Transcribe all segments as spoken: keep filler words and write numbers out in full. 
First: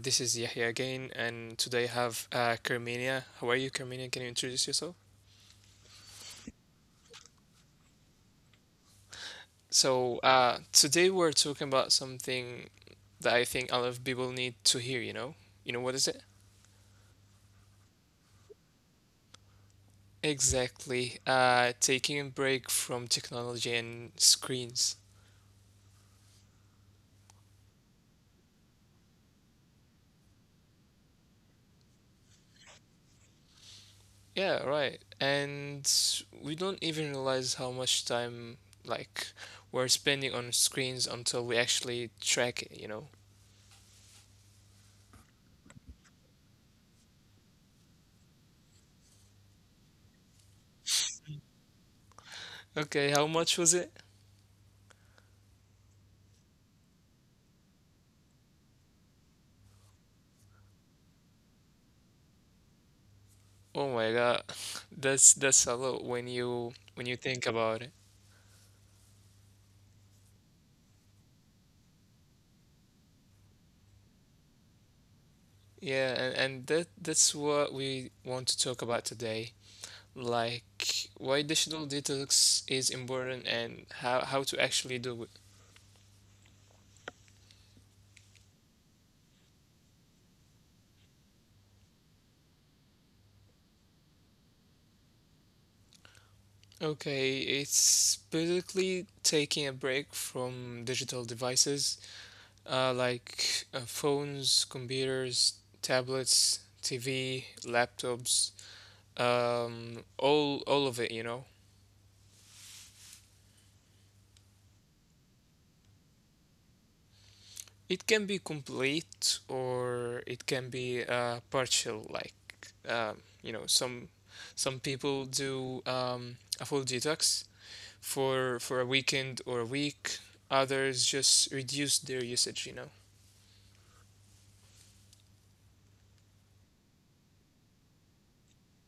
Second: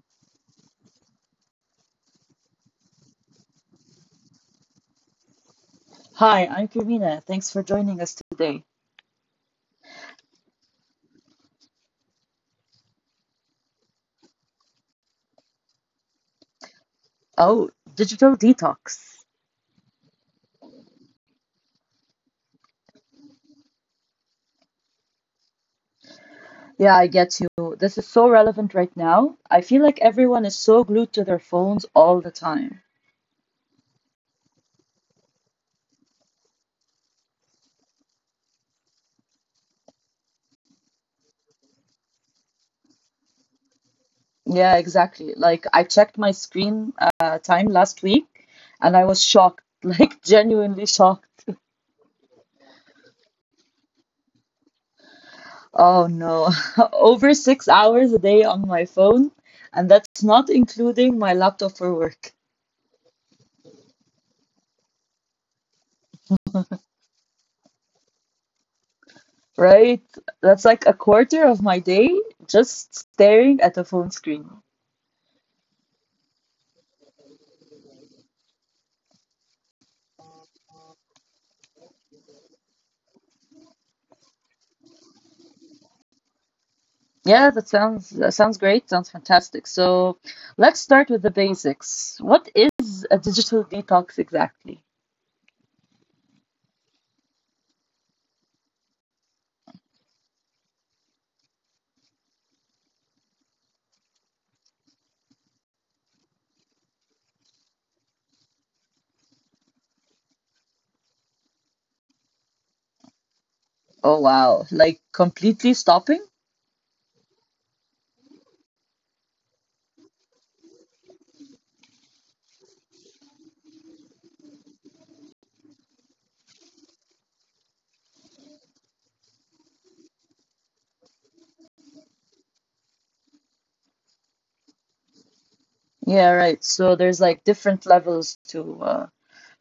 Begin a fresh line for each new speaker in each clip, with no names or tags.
this is Yahya again, and today I have uh, Carmenia. How are you, Carmenia? Can you introduce yourself?
Hi, I'm Karina. Thanks for joining us today.
So, uh, today we're talking about something that I think a lot of people need to hear, you know? You know what is it?
Oh, digital detox.
Exactly. Uh, taking a break from technology and screens.
Yeah, I get you. This is so relevant right now. I feel like everyone is so glued to their phones all the time.
Yeah, right. And we don't even realize how much time, like, we're spending on screens until we actually track it, you know?
Yeah, exactly. Like, I checked my screen uh, time last week and I was shocked, like, genuinely shocked.
Okay, how much was it?
Oh no, over six hours a day on my phone, and that's not including my laptop for work.
Oh my God, that's that's a lot when you when you think about it.
Right? That's like a quarter of my day just staring at a phone screen.
Yeah, and, and that that's what we want to talk about today. Like why digital detox is important and how how to actually do it.
Yeah, that sounds that sounds great. Sounds fantastic. So let's start with the basics. What is a digital detox exactly?
Okay, it's basically taking a break from digital devices, uh, like uh, phones, computers, tablets, T V, laptops, um, all all of it, you know.
Oh wow. Like completely stopping?
It can be complete or it can be uh, partial. Like um, you know, some some people do um, a full detox for for a weekend or a week. Others just reduce their usage, you know.
Yeah, right. So there's like different levels to uh,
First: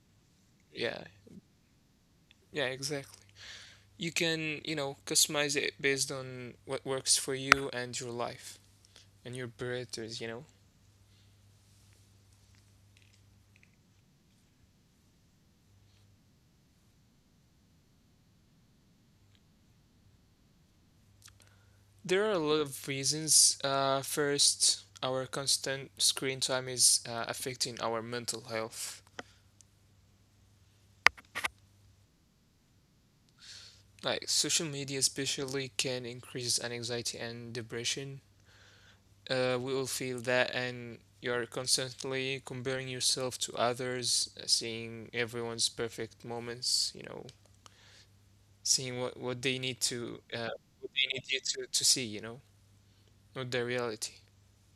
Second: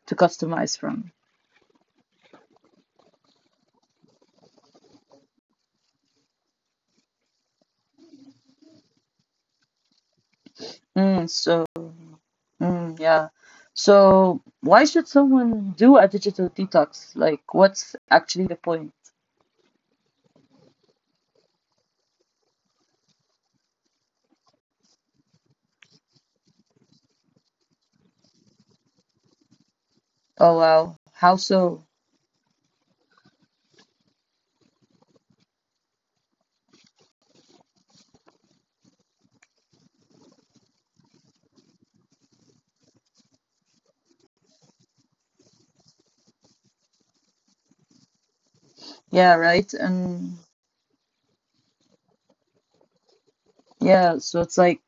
to customize
Yeah.
from.
Yeah. Exactly. You can, you know, customize it based on what works for you and your life and your parameters, you know.
Mm, so mm, yeah. So why should someone do a digital detox? Like what's actually the point?
There are a lot of reasons. Uh, first, our constant screen time is uh, affecting our mental health.
Oh wow. How so?
Like social media, especially, can increase anxiety and depression. Uh, we all feel that, and you're constantly comparing yourself to others, uh, seeing everyone's perfect moments. You know, seeing what
Yeah,
what they
right.
need to
And
uh, what they need you to to see. You know, not the
yeah,
reality.
so it's like,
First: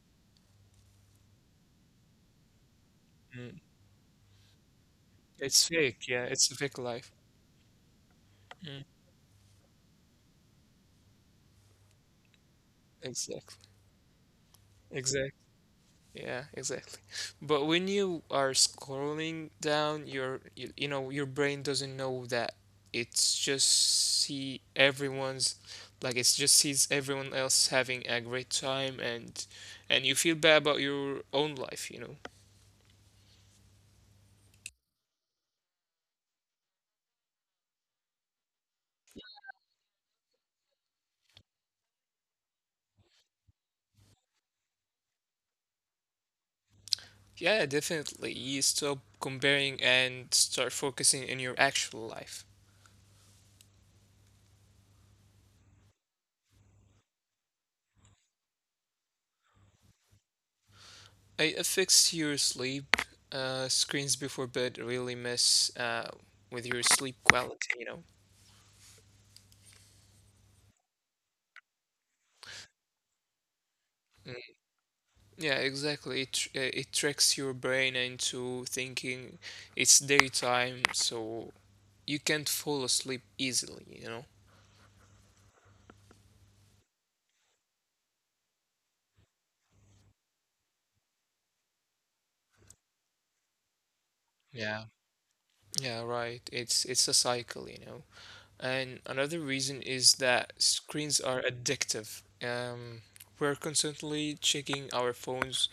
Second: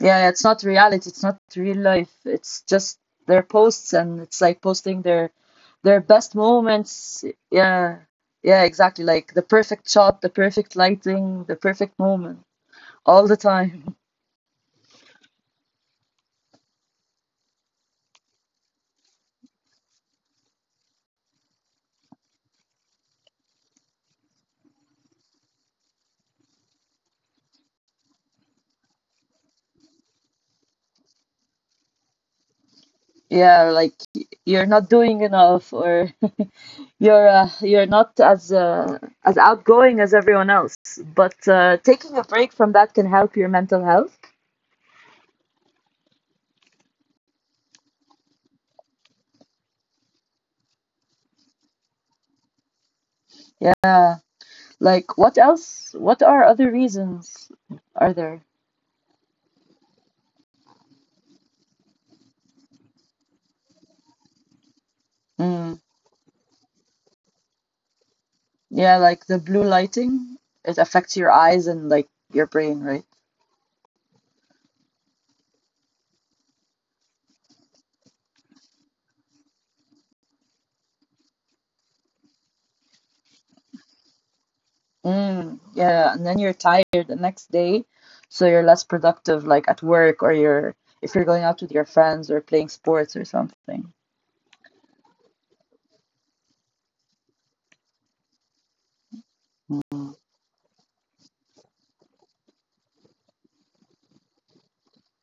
yeah, it's not reality. It's not real life. It's just their
Mm.
posts, and it's like posting their
It's
their
fake.
best
Yeah, it's a fake
moments.
life.
Yeah, yeah,
Mm.
exactly. Like the perfect shot, the perfect lighting, the perfect moment, all the
Exactly.
time.
Exactly. Yeah, exactly. But when you are scrolling down, your you, you know your brain doesn't know that it's just see everyone's like it's just sees everyone else having a great time, and and you feel bad about your own life, you know.
Yeah, like y- you're not doing enough, or you're uh, you're not as uh, as outgoing as everyone else. But uh, taking a break from that can help your mental health.
Yeah, definitely. You stop comparing and start focusing in your actual life.
Yeah. Like, what else? What are other reasons are there?
It affects your sleep. Uh, screens before bed really mess uh,
Mm.
with your sleep quality, you know.
Yeah, like the blue lighting, it affects your eyes and like your brain, right?
Yeah, exactly. It tr- uh, it tricks your brain into thinking it's daytime, so you can't fall asleep easily, you know?
Mm. Yeah, and then you're tired the next day, so you're less productive, like at work or you're if you're going out with your friends or playing sports or something.
Yeah. Yeah, right. It's it's a cycle, you know. And another reason is
Mm.
that screens are addictive. Um, we're constantly checking our phones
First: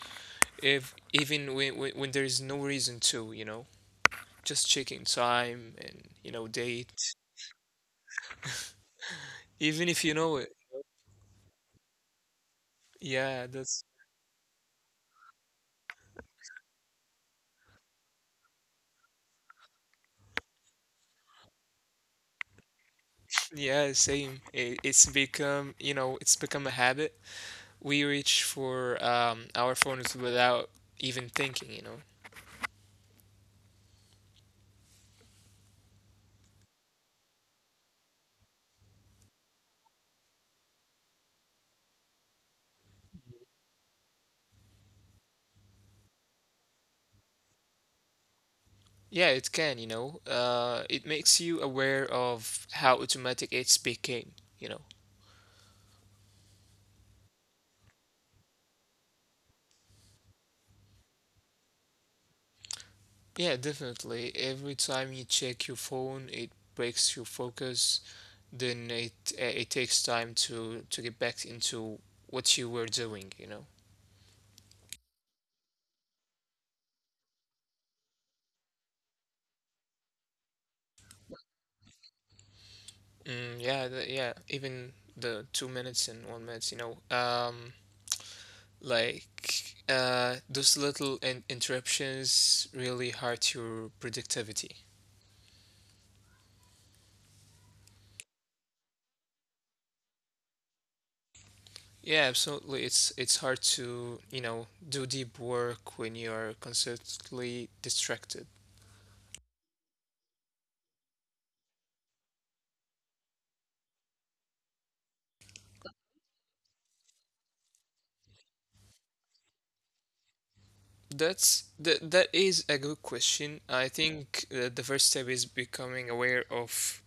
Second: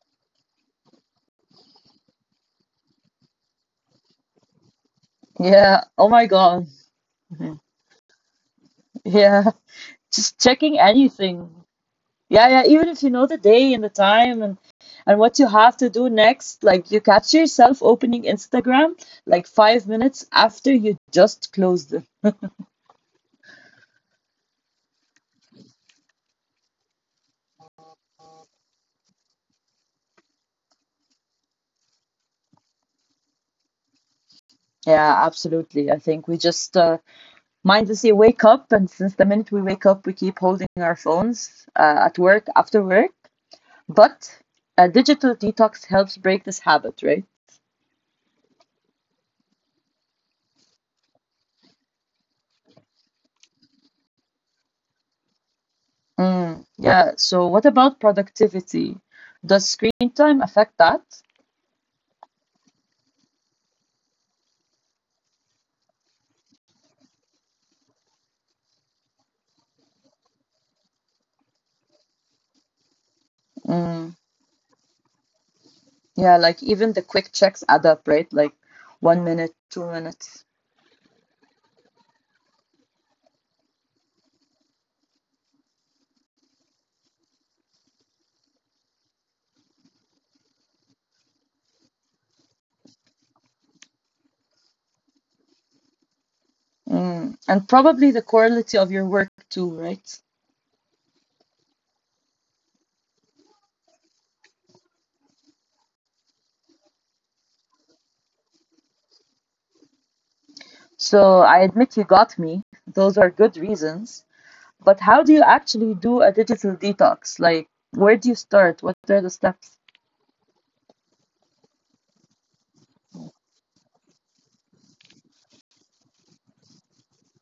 if even when, when when there is no reason to, you know, just checking time
Yeah.
and,
Oh
you
my
know,
God.
date,
Yeah.
even if you
Just
know it.
checking anything. Yeah, yeah. Even if you know the
Yeah,
day and the
that's
time and and what you have to do next, like you catch yourself opening Instagram like five minutes after you just closed it.
Yeah, same. It, it's become, you know, it's become a habit. We reach for um, our phones without even thinking, you know.
Yeah, absolutely. I think we just uh, mindlessly wake up, and since the minute we wake up, we keep holding our phones uh, at work, after work. But a digital detox helps break this habit, right?
Yeah, it can, you know. Uh, it makes you aware of how automatic it's became, you know.
Mm, yeah. So, what about productivity? Does screen time affect that?
Yeah, definitely. Every time you check your phone, it breaks your focus. Then it uh, it takes time to to get back into what you were doing, you know.
Mm. Yeah, like even the quick checks add up, right? Like one minute, two minutes.
Mm, yeah, the, yeah. Even the two minutes and one minutes, you know. Um, Like uh, those little in- interruptions really hurt your productivity.
Mm. And probably the quality of your work too, right?
Yeah, absolutely. It's it's hard to, you know, do deep work when you're constantly distracted.
So I admit you got me. Those are good reasons. But how do you actually do a digital detox? Like, where do you start? What are the steps?
That's that that is a good question. I think uh, the first step is becoming aware of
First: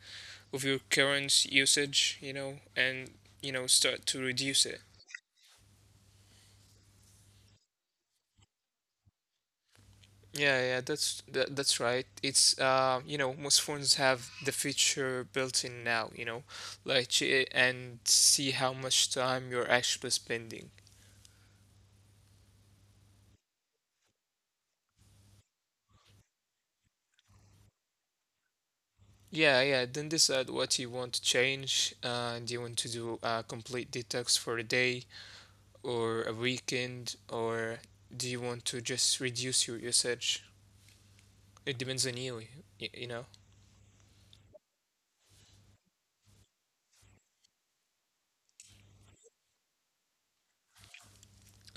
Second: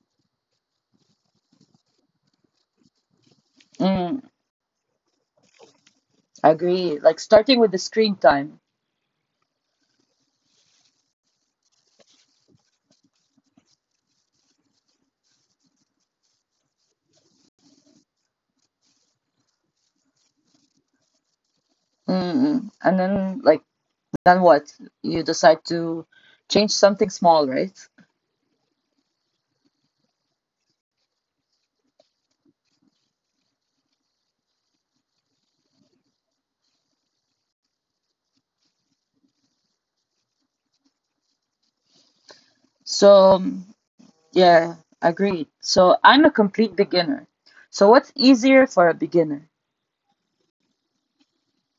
of your current usage, you know, and you know start
Mm,
to reduce it.
I agree. Like starting with the screen time.
Yeah, yeah, that's that, that's right. It's uh, You know, most phones have the feature built in now, you know, like ch- and see how much time you're actually spending.
Mm-mm. And then, like, then what? You decide to change something small, right?
Yeah, yeah, then decide what you want to change. Uh, do you want to do a complete detox for a day or a weekend, or do you want to just reduce your usage? It depends on you, y- you know.
So, yeah, agreed. So I'm a complete beginner. So what's easier for a beginner?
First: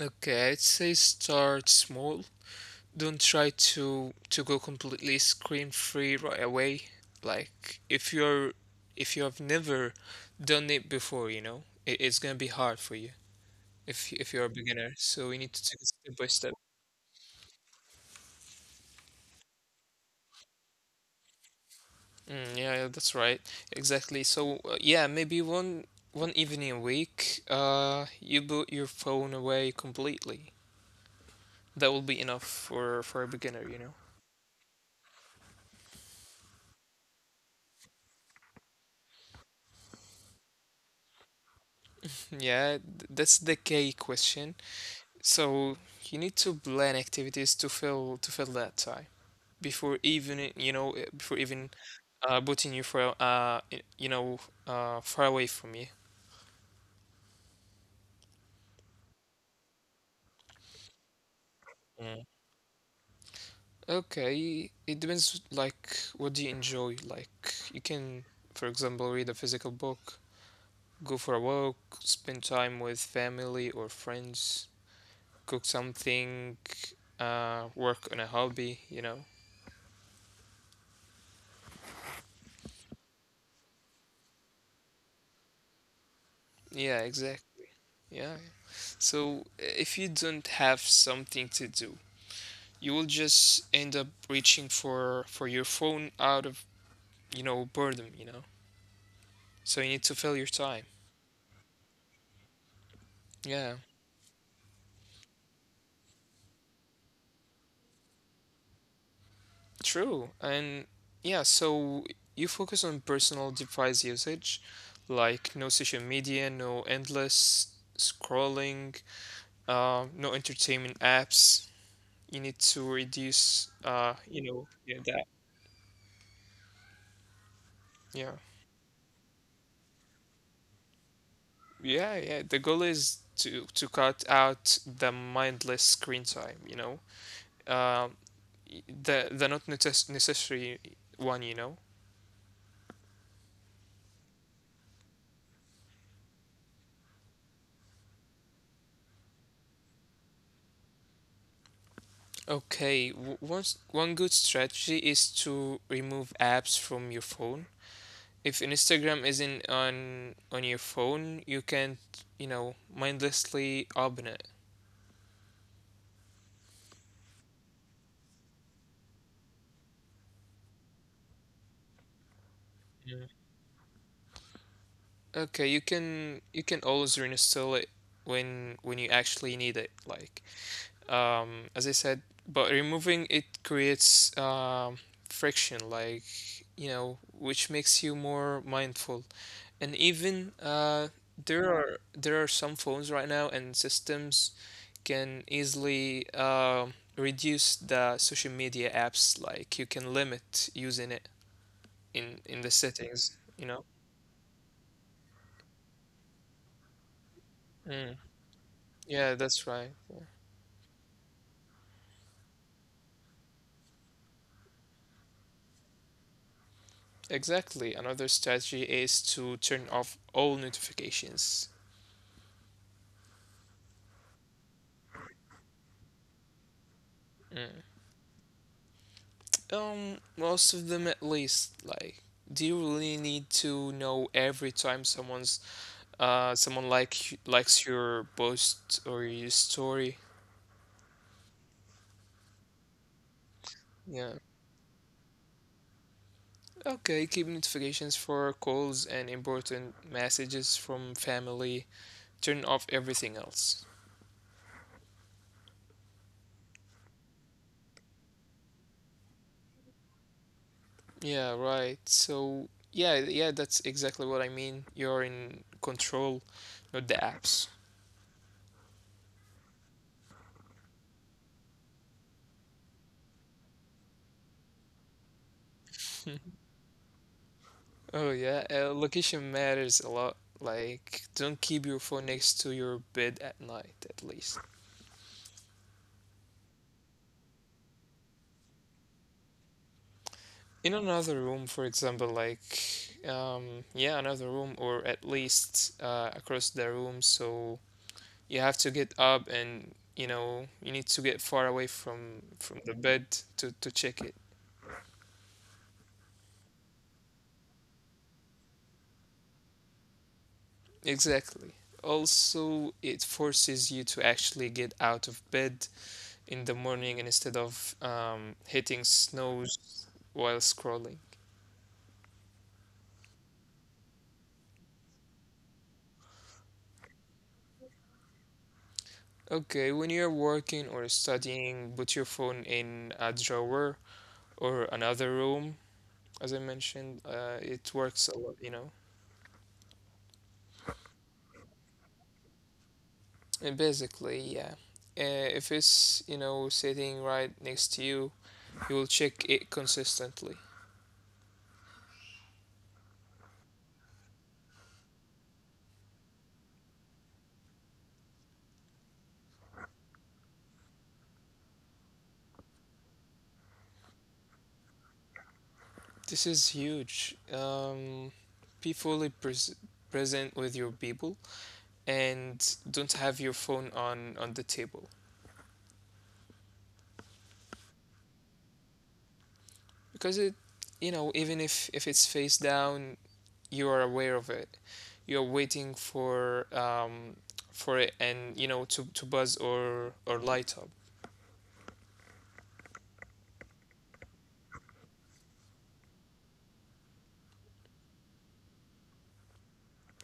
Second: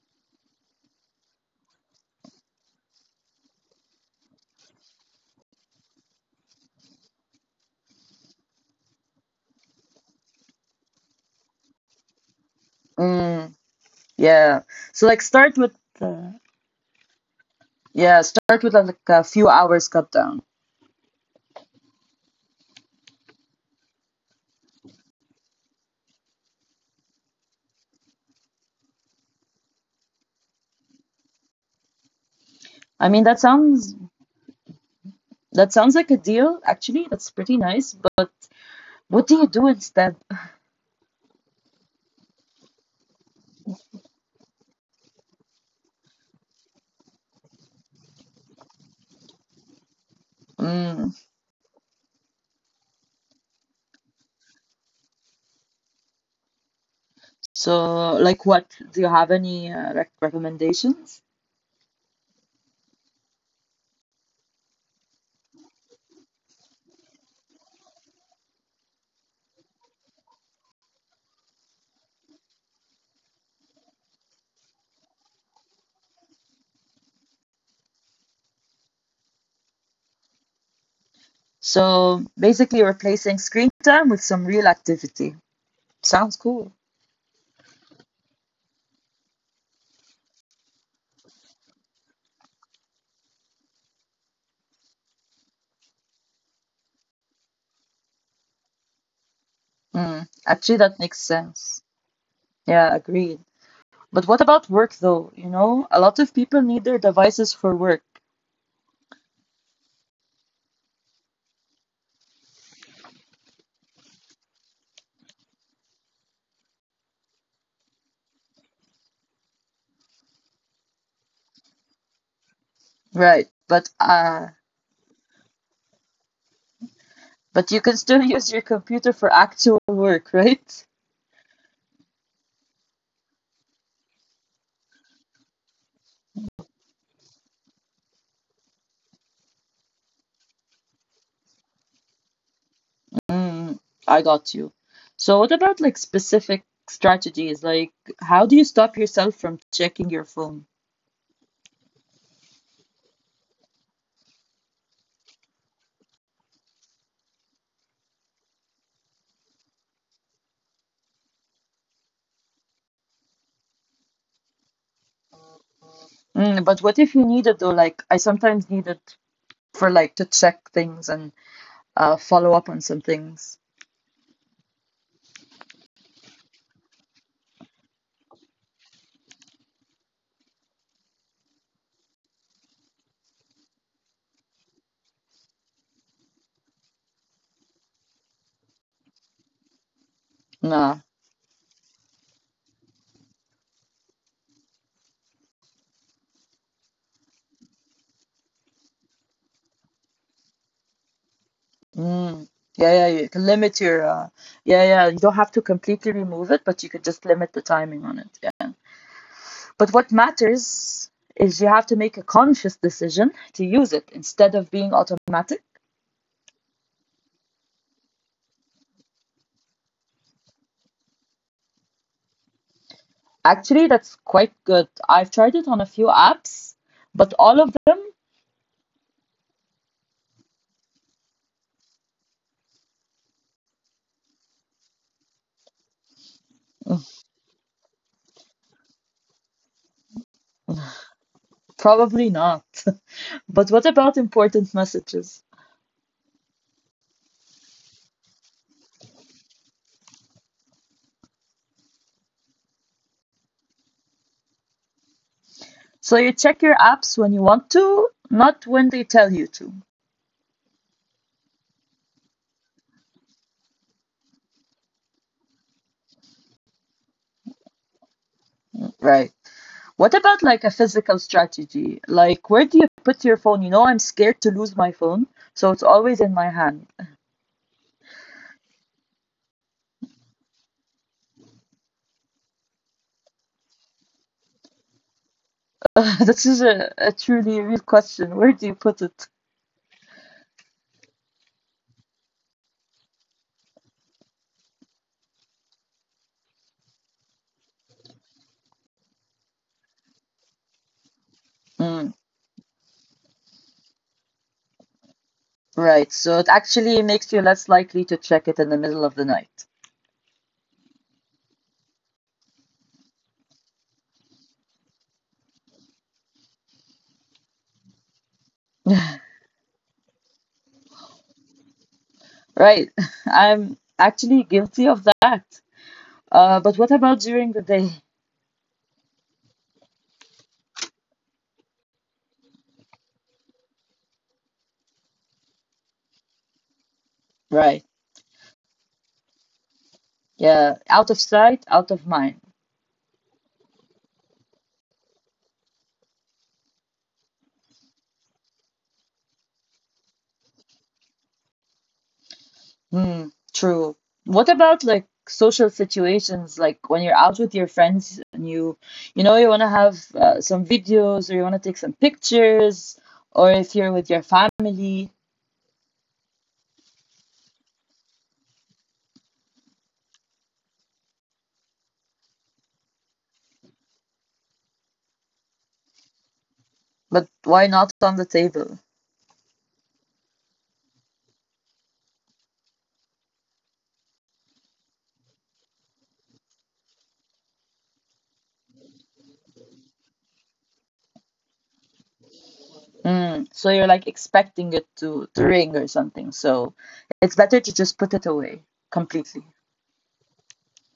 Okay, I'd say start small. Don't try to to go completely screen free right away. Like if you're if you have never done it before, you know, it, it's gonna be hard for you
Mm,
if if you're a
yeah.
beginner. So
So
we
like
need to take
start
it
with
step by step.
uh, yeah, start with like a few hours cut down.
Mm, yeah, yeah, that's right. Exactly. So uh, yeah, maybe one one evening a week, uh, you put your phone away completely. That will be enough
I
for
mean
for
that
a beginner, you
sounds
know.
that sounds like a deal actually. That's pretty nice, but what do you do instead?
Yeah, th- that's the key question. So you need to plan activities to fill to fill that time before even it- you know uh,
Mm,
before even uh putting you for uh y- you know uh far away from you.
so like what? Do you have any uh, rec recommendations?
Mm. Okay, it depends, like what do you enjoy? Like you can, for example, read a physical book, go for a walk, spend time with family or friends, cook something, uh work on a hobby, you know.
So basically replacing screen time with some real activity. Sounds cool.
Yeah, exactly. Yeah. So, uh, if you don't have something to do, you will just end up reaching for for your phone out of, you know, boredom, you know. So you
Mm,
need to fill
actually
your
that makes
time.
sense. Yeah, agreed.
Yeah,
But what about work though? You know, a lot of people need their devices for work.
true. And yeah, so you focus on personal device usage, like no social media, no endless scrolling, uh, no entertainment apps. You need to
Right. But
reduce,
uh
uh, you know, yeah, that.
but you can still use your
Yeah.
computer for actual work, right?
Yeah, yeah. The goal is to to cut out the mindless screen time, you know. Um, y- the the not necess- necessary one, you know.
Mm, I got you. So what about like specific strategies? Like how do you stop yourself from checking your phone?
Okay, w- one s- one good strategy is to remove apps from your phone. If Instagram isn't on on your phone, you can't, you know, mindlessly open it.
Mm, but what if you need it though? Like I sometimes need it for like to check things and uh follow up on some
Yeah.
things.
Okay, you can you can always reinstall it when when you actually need it, like um, as I said, but removing it creates um, friction, like, you know, which makes you more mindful. And even
Nah.
uh, there are there are some phones right now and systems can easily um reduce the social media apps. Like you can limit using it
Mm.
in
Yeah,
in the
yeah, you can
settings,
limit your
you know?
uh yeah, yeah, you don't have to completely remove it, but you could just limit the timing on it.
Mm.
Yeah.
Yeah,
But
that's
what
right. Yeah.
matters is you have to make a conscious decision to use it instead of being automatic.
Exactly. Another strategy is to turn off all notifications.
Actually, that's quite good. I've tried it on a few apps, but all of them
Mm. Um, most of them at least. Like, do you really need to know every time someone's uh someone like likes your post or your story?
probably not. But what about important
Yeah.
messages?
Okay, keep notifications for calls and important messages from family. Turn off everything else.
So you check your apps when you want to, not when they tell you to.
Yeah, right. So, yeah, yeah, that's exactly what I mean. You're in control, not the apps.
Right. What about like a physical strategy? Like, where do you put your phone? You know, I'm scared to lose my phone, so it's always in my hand.
Oh yeah, uh, location matters a lot. Like, don't keep your phone next to your bed at night, at least.
This is a, a truly real question. Where do you put it?
In another room, for example, like, um, yeah, another room, or at least uh, across the room. So you have to get up, and you know, you need to get
Mm,
far away from from the bed to to check it.
right. So it actually makes you less likely to check it in the middle of the night.
Exactly. Also, it forces you to actually get out of bed in the morning instead of um, hitting snooze while scrolling.
Right. I'm actually guilty of that. Uh, but what about during the day?
Okay, when you're working or studying, put your phone in a drawer or another room. As I mentioned,
Right.
uh, it works a lot, you know.
Yeah. Out of sight, out of mind.
And basically, yeah. Uh, if it's, you know, sitting right next to you, you will check it consistently.
Hmm. True. What about like social situations, like when you're out with your friends and you, you know, you want to have uh, some videos or you want to take some pictures, or if you're with your family,
This is huge. Um, be fully pres present with your people, and don't have your phone on on the table.
but why not on the table?
Because it, you know, even if if it's face down, you are aware of it. You're waiting for um for it, and you know, to to buzz or or light up.
Mm, so you're like expecting it to, to ring or something. So it's better to just put it away completely.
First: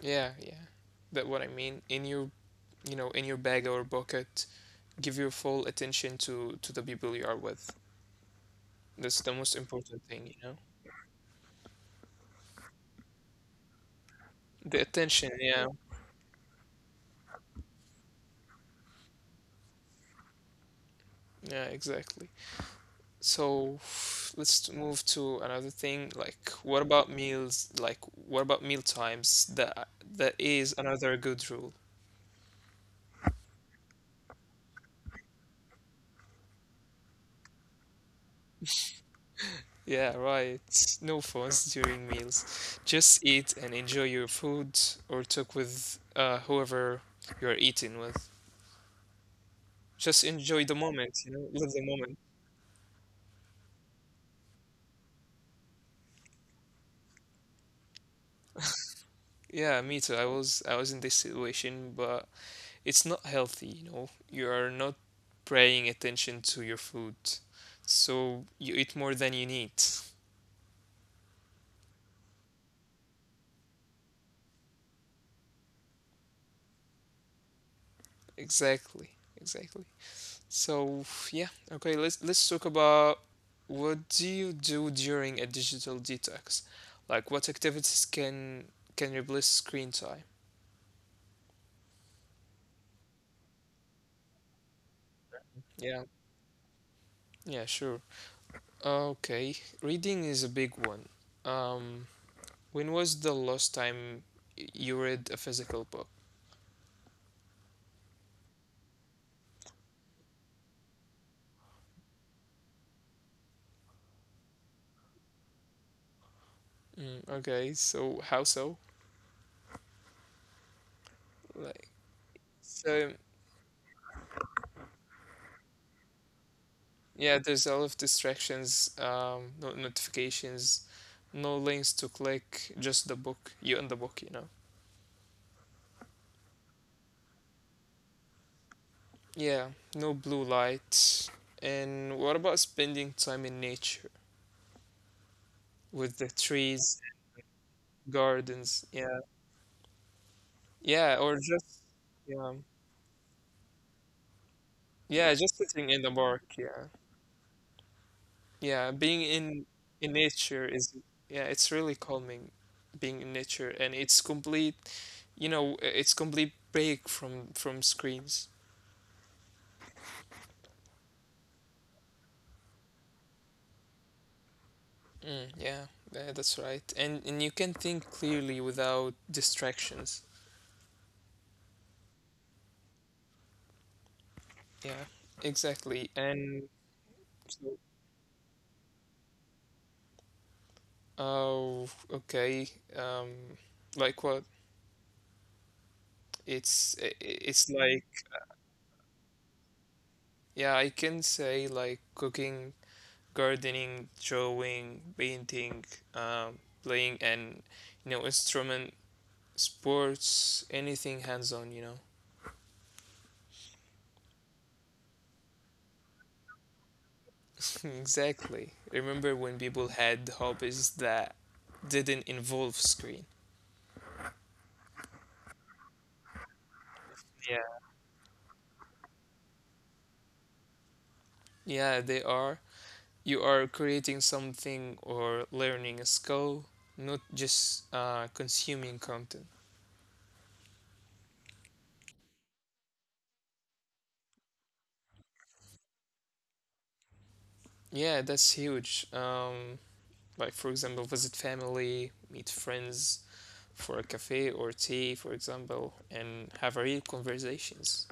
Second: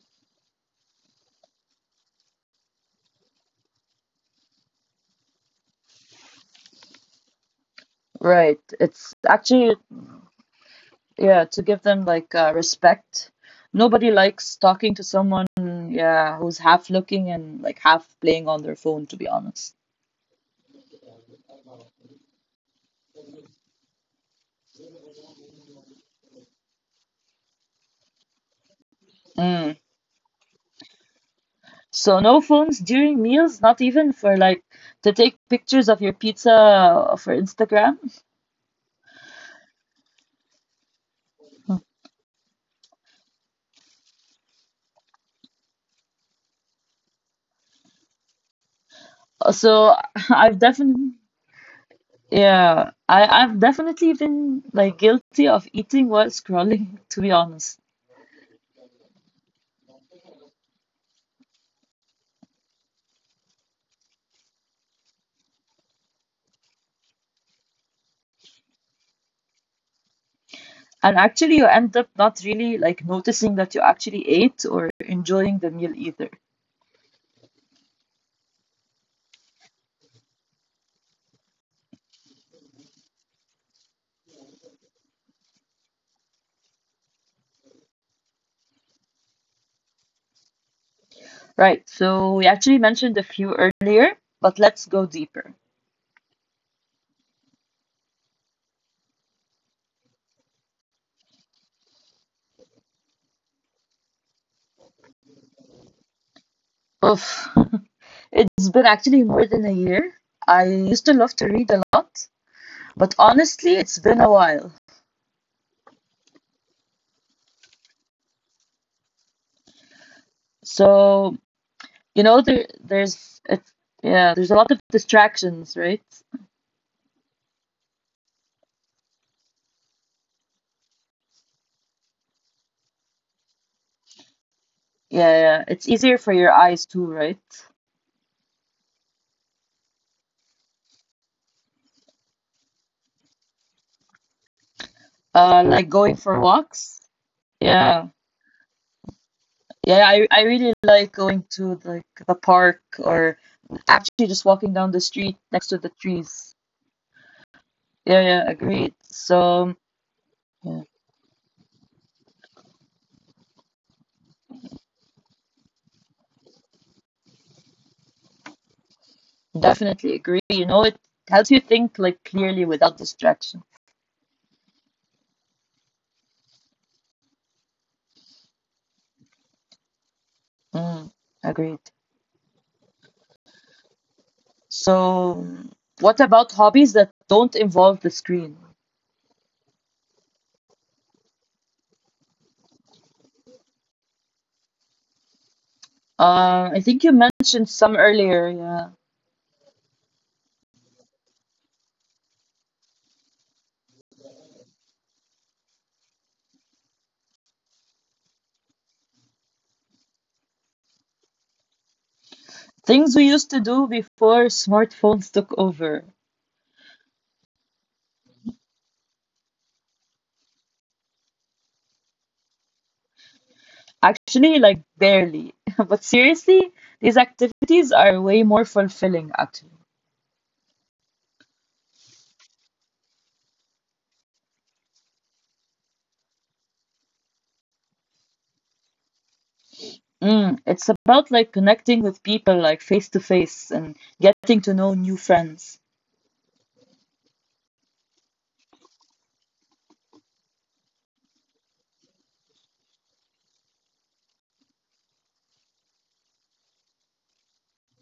Yeah, yeah That what I mean, in your, you know, in your bag or bucket. Give your full attention to to the people you are with.
Right. It's
That's the most
actually
important thing, you know.
yeah, to give them like uh, respect. Nobody likes
The
talking to
attention.
someone,
Yeah.
yeah, who's half looking and like half playing on their phone, to be honest.
Yeah, exactly. So let's move to another thing. Like, what about meals? Like, what about meal times?
Mm.
That that is another good rule.
So no phones during meals, not even for like to take pictures of your pizza for Instagram.
Yeah, right. No phones during meals. Just eat and enjoy your food, or talk with uh, whoever you're eating with.
So
Just
I've
enjoy the
definitely,
moment, you know, live the moment.
yeah, I, I've definitely been like guilty of eating while scrolling, to be honest.
Yeah, me too. I was I was in this situation, but it's not healthy, you know. You are not paying attention to your food, so you eat more than you need.
And actually, you end up not really like noticing that you actually ate or enjoying the meal either.
Exactly. Exactly. So yeah, okay, let's let's talk about, what do you do during a digital detox? Like what activities can can replace screen time?
Right. So we actually mentioned a few earlier, but let's go deeper.
Yeah. Yeah, sure. Okay. Reading is a big one. Um, when was the last time y- you read a physical book?
Oof. It's been actually more than a year. I used to love to read a lot, but honestly, it's been a while.
Mm, okay, so how so?
So,
Like,
you know, there,
so
there's it's, yeah, there's a lot of distractions, right?
yeah, there's a lot of distractions, um, no notifications, no links to click, just the book, you and the book, you know.
Yeah, yeah, yeah. It's easier for your eyes too, right?
Yeah, no blue light. And what about spending time in nature
Uh, like
with
going
the
for
trees,
walks. Yeah.
gardens? Yeah,
Yeah, I I really
yeah,
like
or
going
just
to like the
yeah,
park or actually just walking down the
yeah,
street
just
next to
sitting
the
in the park.
trees.
Yeah.
Yeah, yeah,
Yeah,
agreed.
being in
So,
in nature
yeah,
is yeah, it's really calming being in nature, and it's complete, you know, i- it's complete break from from screens.
definitely agree. You know, it helps you think like clearly without distraction.
Mm, yeah, yeah, that's right. And and you can think clearly without distractions.
Mm, agreed.
Yeah,
So,
exactly.
what about
And
hobbies that don't
so-
involve the screen?
oh, okay. Um, like what?
Uh, I
It's i-
think you
i- it's
mentioned some
like
earlier. Yeah,
yeah, I can say like cooking, gardening, drawing, painting, um, playing an, you know instrument, sports, anything hands-on. You know,
things we used to do before smartphones took over.
exactly. Remember when people had hobbies that didn't involve screen?
Actually, like barely. But seriously, these
Yeah.
activities are way more fulfilling, actually.
Yeah, they are. You are creating something or learning a skill, not just uh, consuming content.
Mm, it's about like connecting with people like face to face and getting to know new friends.
Yeah, that's huge. Um, like for example visit family, meet friends for a cafe or tea for example, and have real conversations.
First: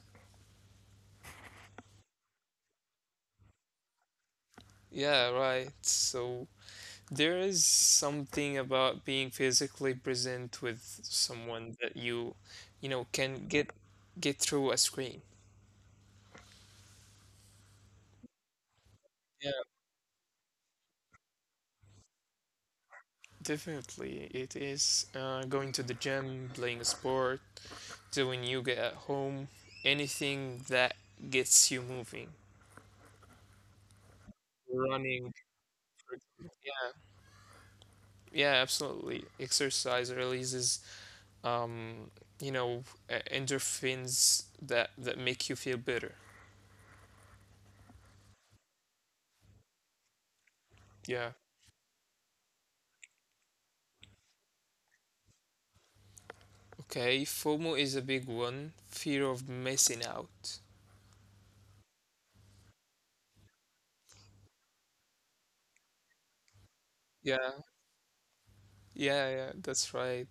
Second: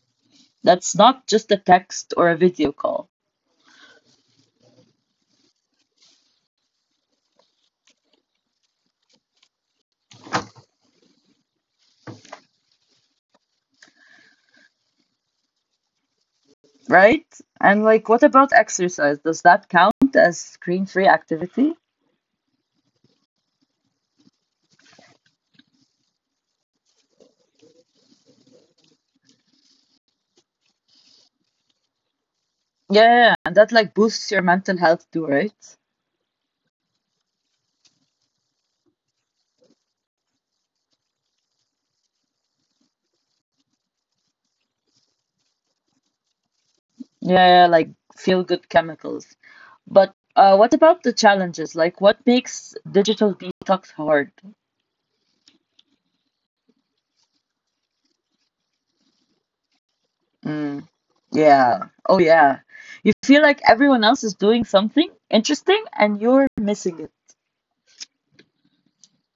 That's not just a text or a video call,
Yeah, right, so there is something about being physically present with someone that you you know can get get through a screen.
right? And like, what about exercise? Does that
Yeah,
count as screen-free activity?
definitely it is. Uh, going to the gym, playing a sport, doing yoga at home, anything that gets you moving,
Yeah, yeah, yeah. And that like boosts your mental health too,
running.
right?
Yeah, absolutely. Exercise releases, um, you know, e- endorphins that that make you feel better.
Yeah, yeah, like feel-good chemicals. But uh, what about the
Yeah.
challenges? Like, what makes digital detox hard?
Okay. FOMO is a big one. Fear of missing out.
Mm. Yeah. Oh, yeah. You feel like everyone else is doing something interesting and you're
Yeah.
missing it.
Yeah. Yeah. That's right.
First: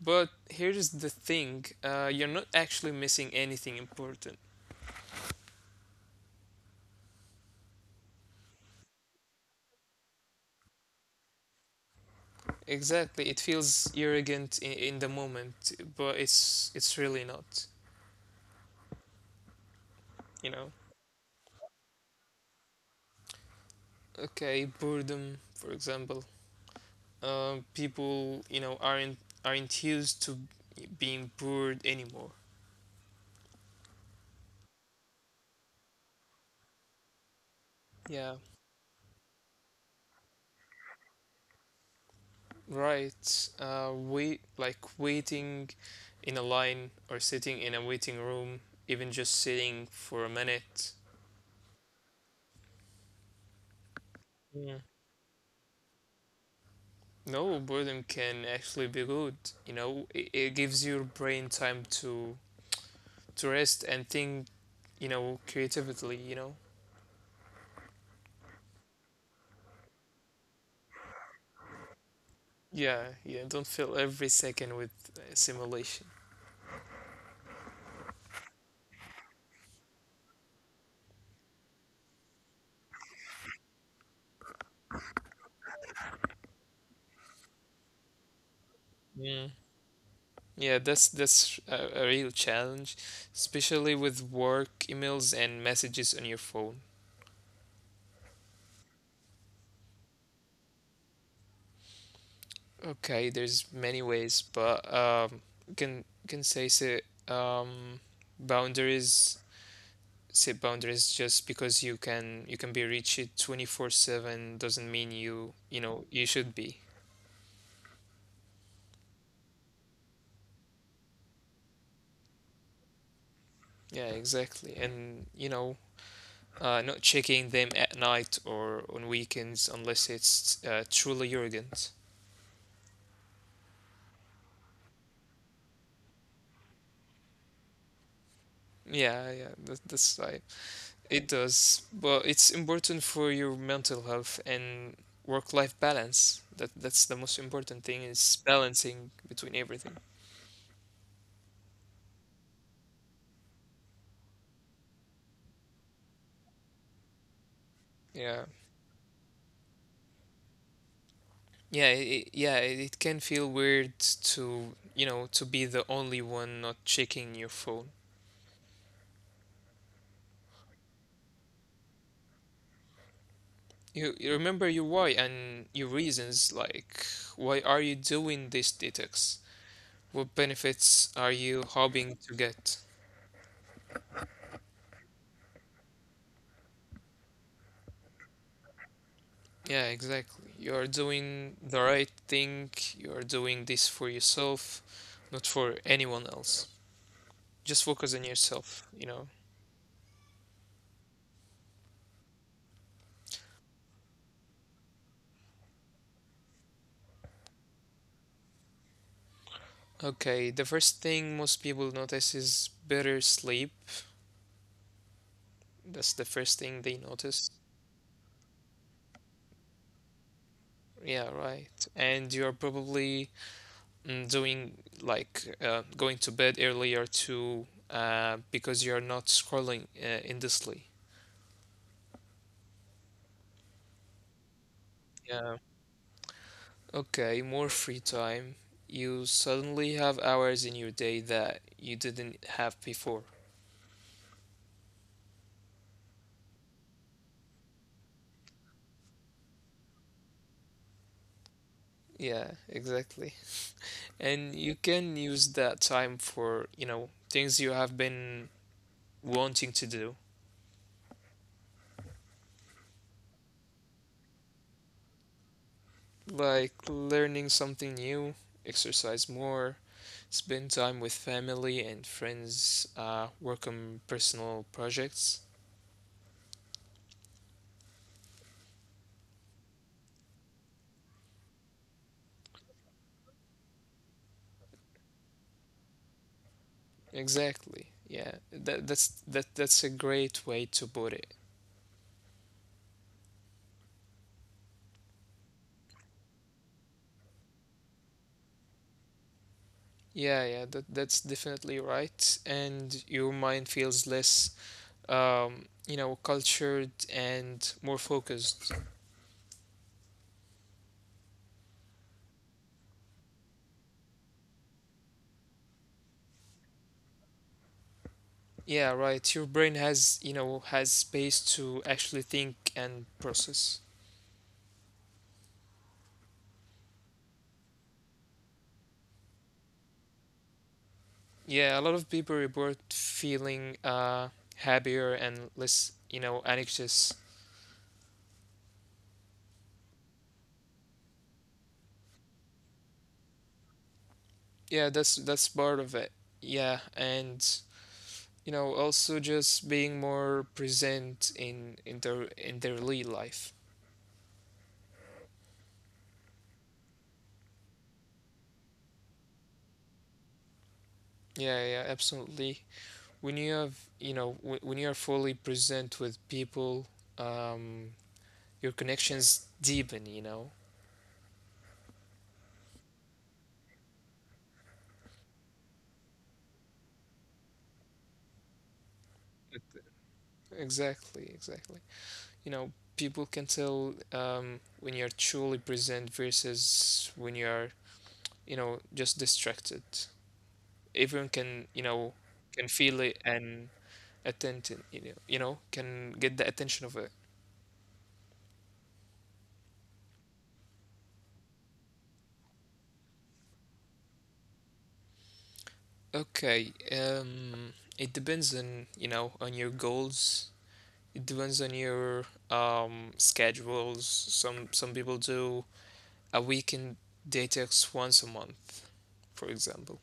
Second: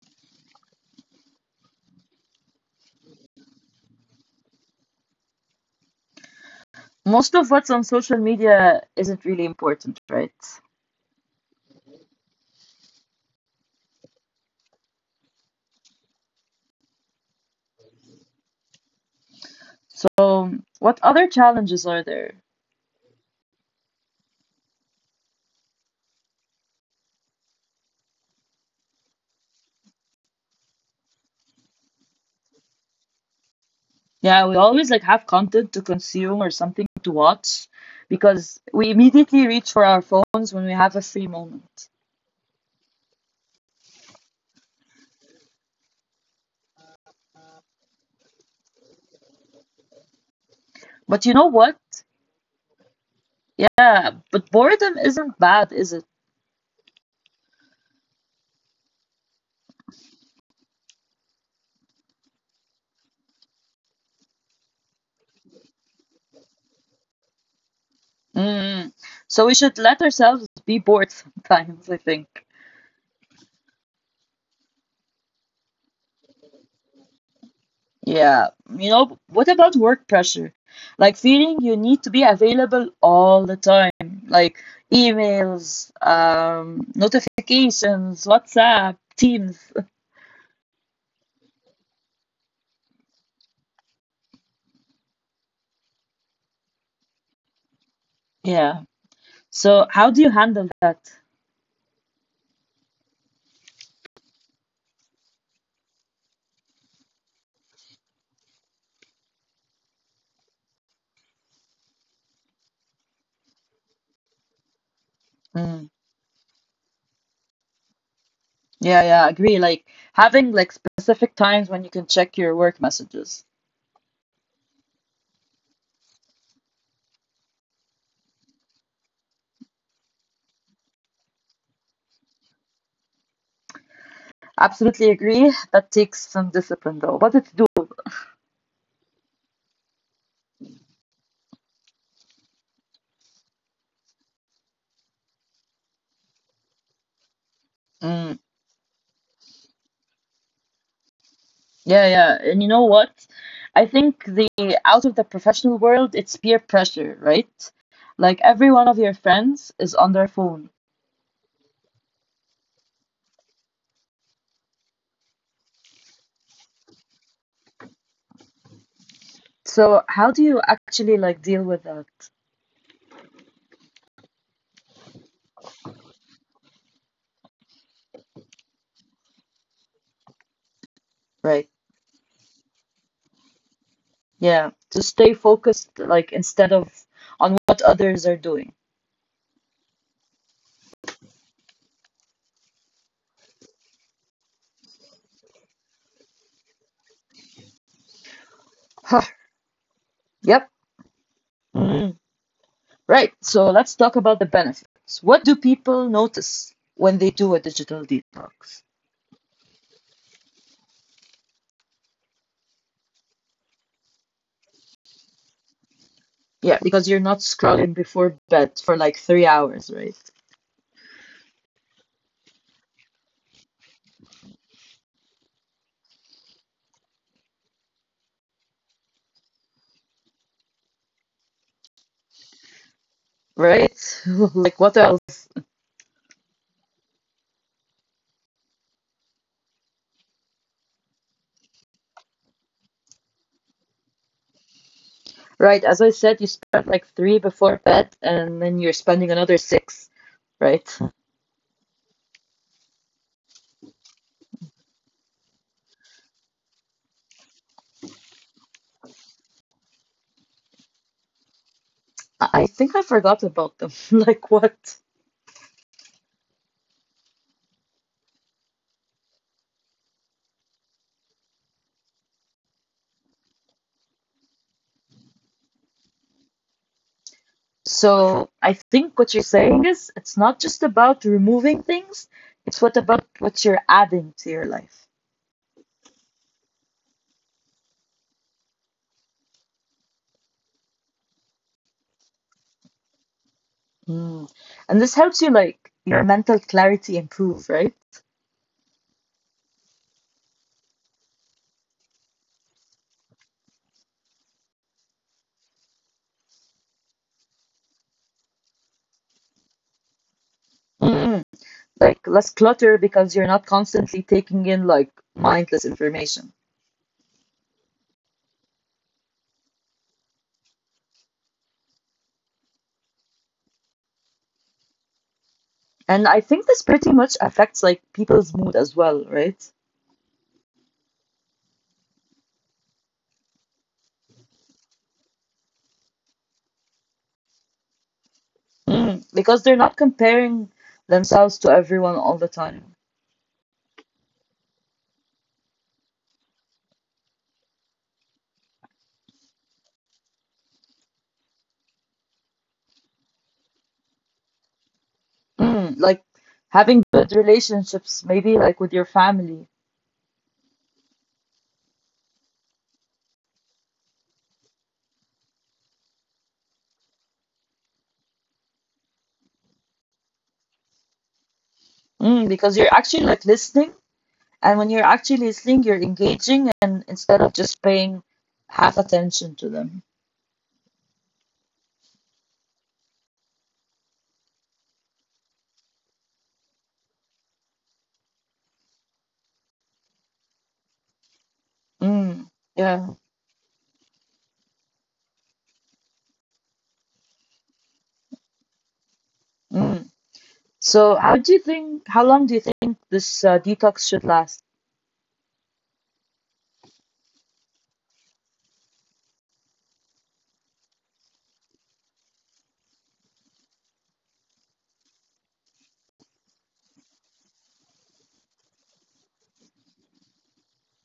But here's the thing. Uh, you're not actually missing anything important.
Most of what's on social media isn't really important, right?
Exactly. It feels arrogant in, in the moment, but it's it's really not.
So, what
You
other
know.
challenges are there?
Okay. Boredom, for example. Uh, people you know aren't aren't used to being bored anymore.
Yeah, we always like have content to consume or something to watch because we
Yeah,
immediately reach for our phones when we have a free moment.
right. Uh wait like waiting in a line or sitting in a waiting room, even just sitting for a
But you know
minute.
what? Yeah, but boredom isn't
Yeah.
bad, is it?
No, boredom can actually be good. You know, it, it gives your brain time to to rest and think, you know, creatively, you know.
Mm. So we should let ourselves be bored sometimes, I think.
Yeah, yeah, don't fill every second with uh, simulation.
Yeah, you know, what about work pressure? Like feeling you need to be available all the time, like emails, um, notifications, WhatsApp, Teams.
Yeah, that's that's a, a real challenge, especially with work emails and messages on your phone.
Yeah. So how do you handle that?
Okay, there's many ways, but um, can can say say um, boundaries. Set boundaries. Just because you can you can be reached
Mm.
twenty four seven doesn't mean you you know you should be.
Yeah, yeah, I agree. Like having like specific times when you can check your work messages.
Yeah, exactly. And you know, uh, not checking them at night or on weekends unless it's uh, truly urgent.
Absolutely agree. That takes some discipline though, but it's doable.
Yeah, yeah, that, that's I It does, but it's important for your mental health and work-life balance. That that's the most important thing, is balancing between everything.
Yeah, yeah. And you know what? I think the out of the professional world, it's peer pressure, right? Like every one of your
Yeah.
friends is on their phone.
Yeah, it, yeah, it it can feel weird to, you know, to be the only one not checking your phone.
So how do you actually like deal with that?
You, you remember your why and your reasons, like, why are you doing this detox? What benefits are
Right.
you hoping to get?
Yeah. To stay focused, like instead of on what others are doing.
Yeah, exactly. You are doing the right thing. You are doing this for yourself, not for anyone else. Just focus on
Huh.
yourself, you know.
Yep. Mm. Right. So let's talk about the benefits. What do people notice when they do a digital detox?
Okay, the first thing most people notice is better sleep. That's the
Yeah,
first
because you're
thing
not
they
scrolling
notice.
before bed for like three hours, right?
Yeah, right. And you're probably, mm, doing, like, uh, going to bed earlier too, uh, because you're not scrolling uh, endlessly.
Right? Like what else?
Yeah. Okay, more free time. You suddenly have hours in your day that you didn't have before.
Right, as I said, you spent like three before bed and then you're spending another six, right?
Yeah, exactly. And you can use that time for, you know, things you have been wanting to do,
I I think I forgot about them. Like what?
like learning something new, exercise more, spend time with family and friends, uh, work on personal projects.
So I think what you're saying is it's not just about removing things, it's what about what you're adding to your life.
Exactly. Yeah, that that's that that's a great way to put it.
Mm. And this helps you like your mental clarity improve, right?
Yeah, yeah, that that's definitely right. And your mind feels less, um, you know, cultured, and more focused.
Mm. Like less clutter because you're not constantly taking in like mindless information.
Yeah, right. Your brain has, you know, has space to actually think and process.
And I think this pretty much affects like people's mood as well, right?
Yeah, a lot of people report feeling uh happier and less, you know, anxious.
Mm. Because they're not comparing themselves to everyone all the time.
Yeah, that's that's part of it. Yeah, and you know, also just being more present in in their in their real life.
Mm. Like having good relationships, maybe like with your family.
Yeah, yeah, absolutely. When you have, you know, w- when you are fully present with people, um your connections deepen, you know.
Mm. Because you're actually like listening, and when you're actually listening, you're engaging, and instead of just paying half attention to them.
Exactly, exactly. You know, people can tell, um when you're truly present versus when you're, you know, just distracted. Everyone
Mm.
can, you know,
Yeah.
can feel it. And attention, you know, you know can get the attention of it.
Mm. So, how do you think? How long do you think this uh, detox should last?
Okay, um it depends on, you know, on your goals. It depends on your um, schedules. Some some people do a weekend detox once a month, for example.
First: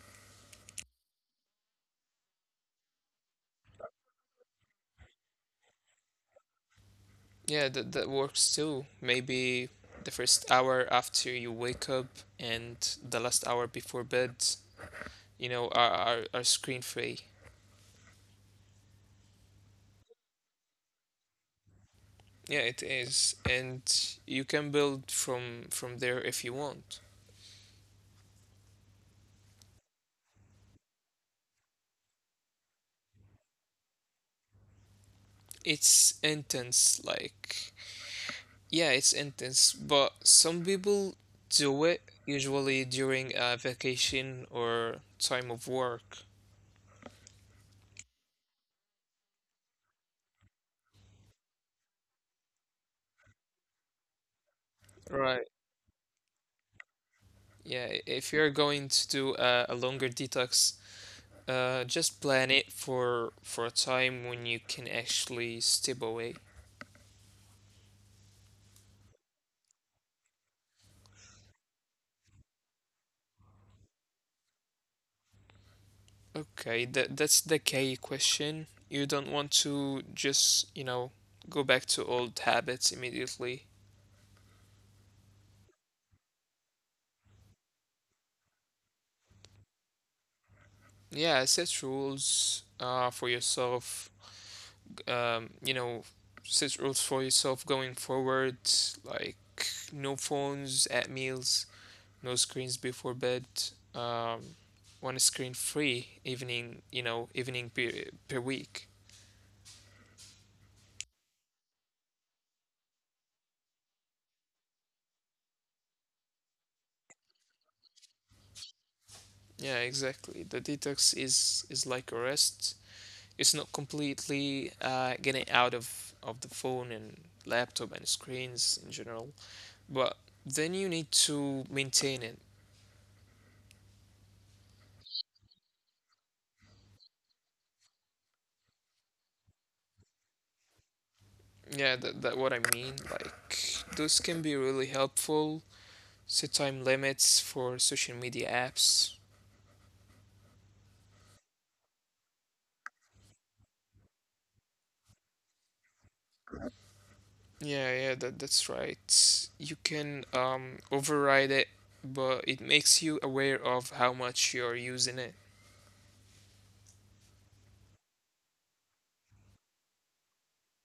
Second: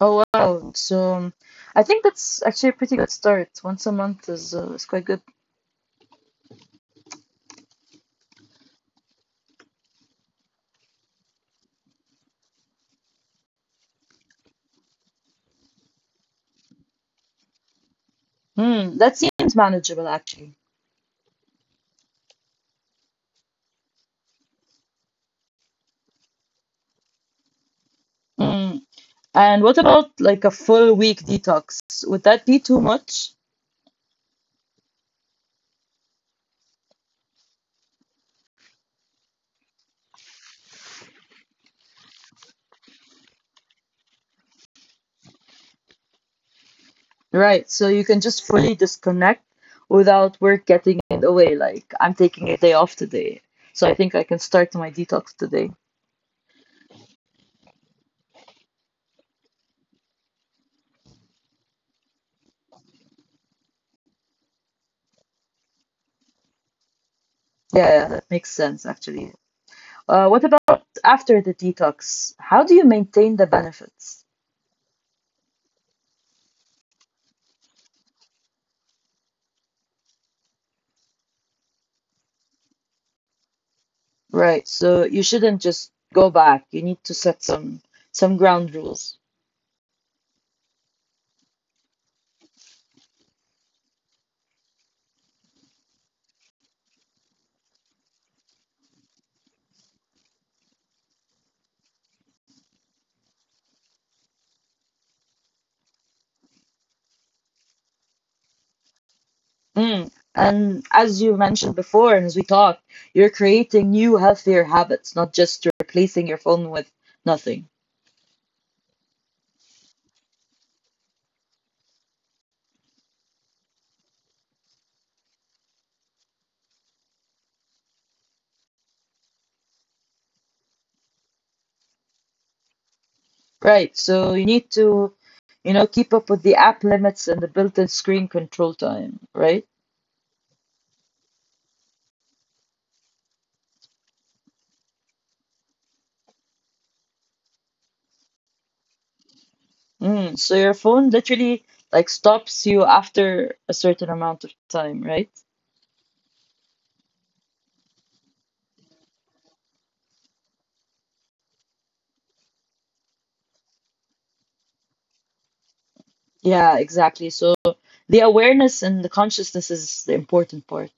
Oh wow. So um, I think that's actually a pretty good start. Once a month is uh, is quite good.
Yeah, that that works too. Maybe the first hour after you wake up and the last hour before bed, you know, are are, are screen free.
Hmm, that seems manageable actually.
Yeah, it is, and you can build from from there if you want.
Hmm. And what about like a full week detox? Would that be too much?
It's intense, like. Yeah, it's intense, but some people do it usually during a vacation or time of work.
Right. So you can just fully disconnect without work getting in the way. Like I'm taking a day off today, so I think I can start my detox
Right.
today.
Yeah, i- if you're going to do a, a longer detox, uh, just plan it for for a time when you can actually step away.
Yeah, yeah, that makes sense actually. Uh, what about after the detox? How do you maintain the benefits?
Okay, that that's the key question. You don't want to just, you know, go back to old habits immediately.
Right. So you shouldn't just go back. You need to set some some ground rules.
Yeah, set rules uh, for yourself, um, you know, set rules for yourself going forward, like no phones at meals, no screens before bed, um, one screen free evening, you know, evening per, per week.
Mm. And as you mentioned before, and as we talked, you're creating new healthier habits, not just replacing your phone with nothing.
Yeah, exactly. The detox is is like a rest. It's not completely uh, getting out of of the phone and laptop and screens in general, but then you need to maintain it.
Right. So you need to, you know, keep up with the app limits and the built-in screen control time, right?
Yeah, that, that what I mean. Like, those can be really helpful. Set time limits for social media apps.
Mm. So your phone literally like stops you after a certain amount of time, right?
Yeah, yeah, that that's right. You can um override it, but it makes you aware of how much you're using it.
Yeah, exactly. So the awareness and the consciousness is the important part.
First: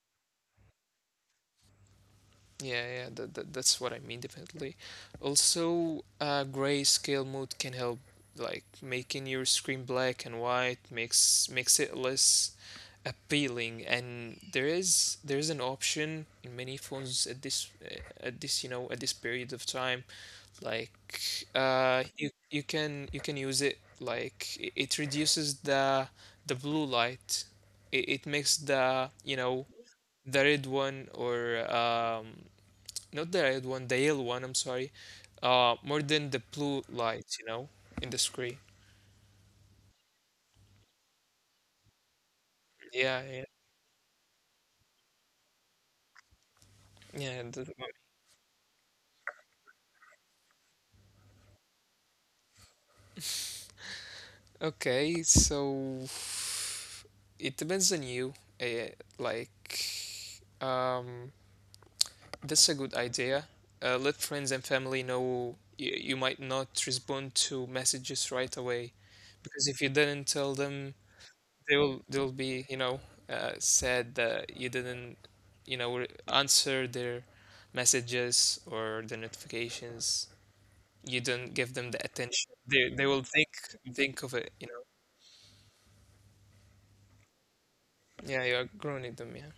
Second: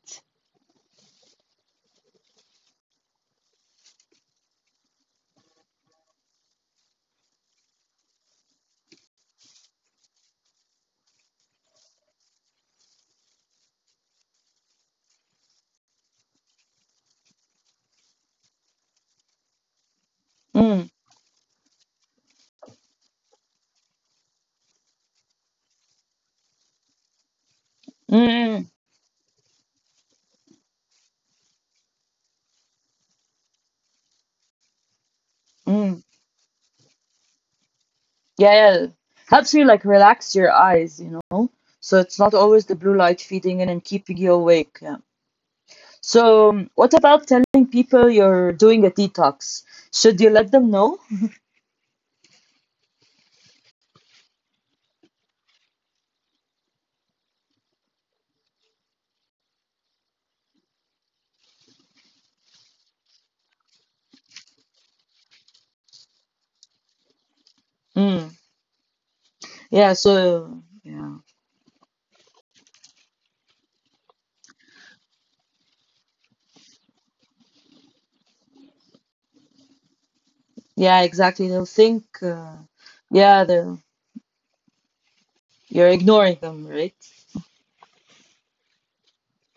Yeah, yeah, that, that, that's what I mean, definitely. Also, uh, grayscale mode can help, like making your screen black and white makes makes it less appealing. And there is there is an option in many phones at this, uh, at this, you know, at this period of time.
Mm,
Like, uh, you you can, you can use it, like it, it reduces the the blue light. It,
mm,
it makes
mm.
the, you know, the red one, or um not the red one, the yellow one, I'm sorry, uh,
Mm.
more than the blue light, you know, in the
Yeah,
screen.
yeah. Helps you like relax your eyes, you know? So it's not always the blue light
Yeah, yeah,
feeding in and keeping you awake. Yeah. So um, what about
yeah. the-
telling
the
people you're doing a detox? Should you let them know?
Okay, so it depends on you. Uh, like, um, that's a good idea. Uh, let friends and family know you, you might not respond to messages
Mm.
right away, because if you
Yeah,
didn't tell
so
them,
yeah.
they will they'll be, you know, uh, said that you didn't, you know, re- answer their messages or the notifications.
Yeah,
You
exactly.
didn't
They'll
give them the
think
attention
uh,
they they will
yeah,
think.
they're
Think of it you know
you're ignoring them, right?
Yeah, you're groaning them, yeah.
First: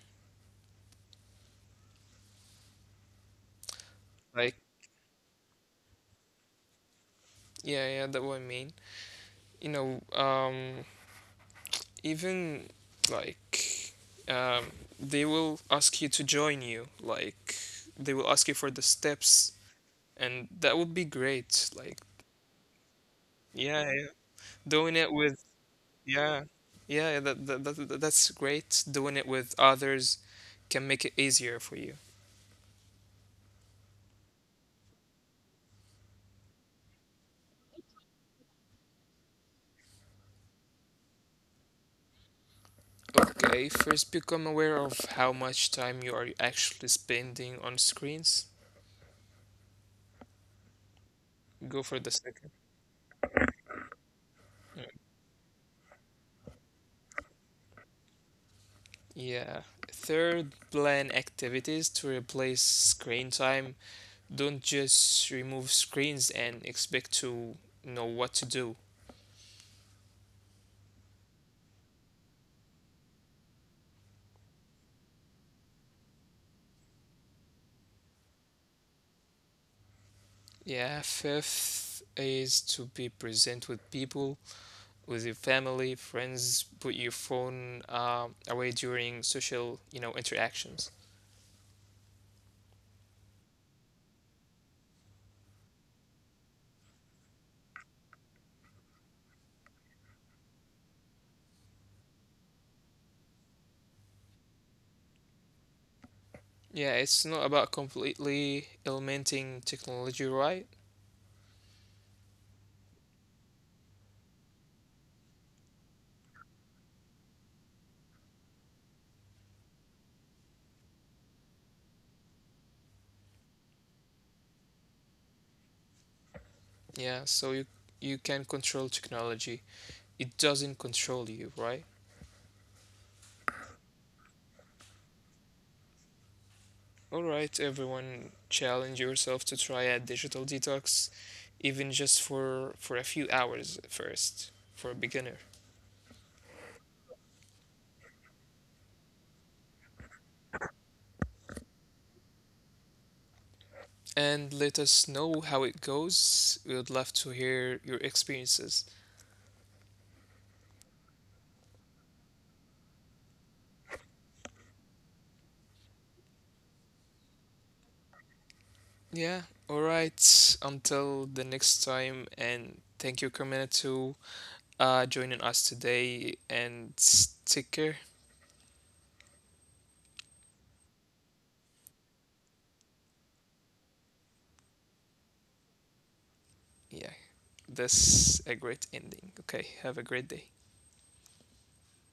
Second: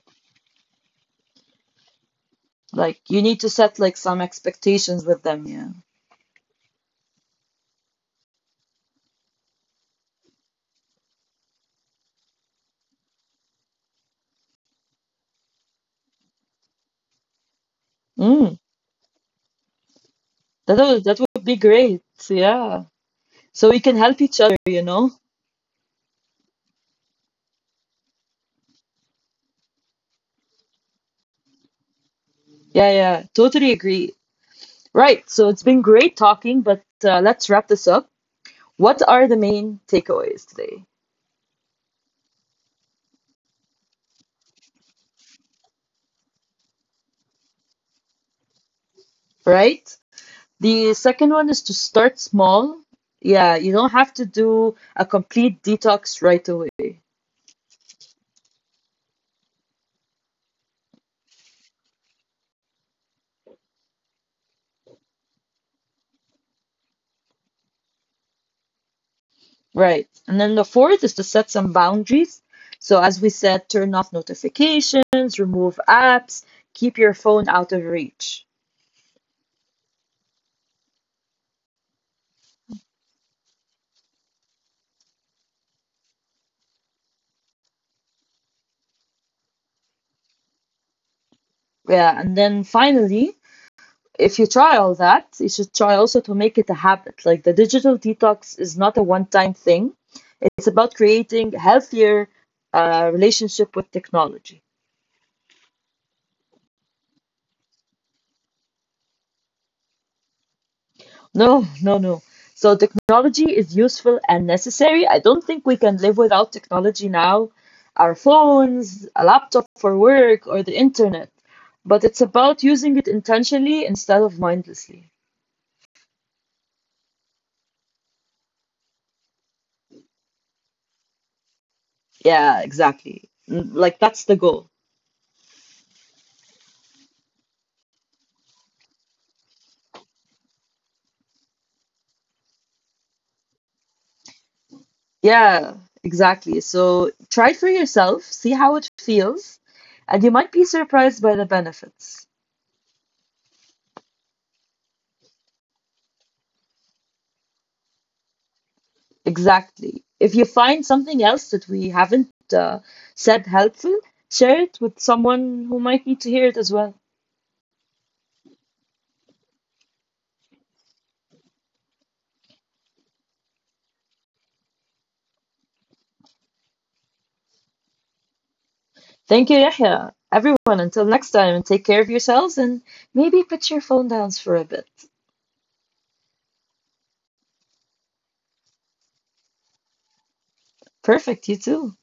Like you need to set like some
Like,
expectations with them, yeah.
yeah, yeah, that what I mean. You know, um even like, um they will ask you to join you, like, they will ask you
Mm,
for the steps. And
that
that would
would
be
that would be
great,
great.
like.
Yeah. So we
Yeah,
can
yeah,
help each other, you
doing
know?
it with. Yeah, yeah, that, that, that that's great. Doing it with others can make it easier for you.
Yeah, yeah. Totally agree. Right. So it's been great talking, but uh, let's wrap this up. What are the main takeaways today?
Okay, first, become aware of how much time you are actually spending on screens.
Right? The second one is to start
Go for the
small.
second.
Yeah, you don't have to do a
Mm.
complete detox right away.
Yeah. Third, plan activities to replace screen time. Don't just remove screens and expect to know what to do.
Right. And then the fourth is to set some boundaries. So as we said, turn off notifications, remove apps, keep your phone out of reach.
Yeah, fifth is to be present with people, with your family, friends. Put your phone, uh, away during social, you know, interactions.
Yeah, and then finally, if you try all that, you should try also to make it a habit. Like the digital detox is not a one-time thing. It's about creating a healthier uh, relationship with technology.
Yeah, it's not about completely eliminating technology, right?
No, no, no. So technology is useful and necessary. I don't think we can live without technology now. Our phones, a laptop for work, or the internet. But it's about using it intentionally instead of mindlessly.
Yeah, so you you can control technology. It doesn't control you, right?
Yeah, exactly. Mm, like that's the goal.
All right, everyone, challenge yourself to try a digital detox, even just for for a few hours at first, for a beginner.
Yeah, exactly. So try it for yourself, see how it feels, and you might be surprised by the benefits.
And let us know how it goes. We would love to hear your experiences.
Exactly. If you find something else that we haven't uh, said helpful, share it with someone who might need to hear it as well.
Yeah, all right. Until the next time, and thank you, Carmina, to, uh, joining us today. And s- take care.
Thank you, Yahya. Everyone, until next time, and take care of yourselves and maybe put your phone down for a bit.
Yeah, that's a great ending. Okay, have a great day.
Perfect, you too.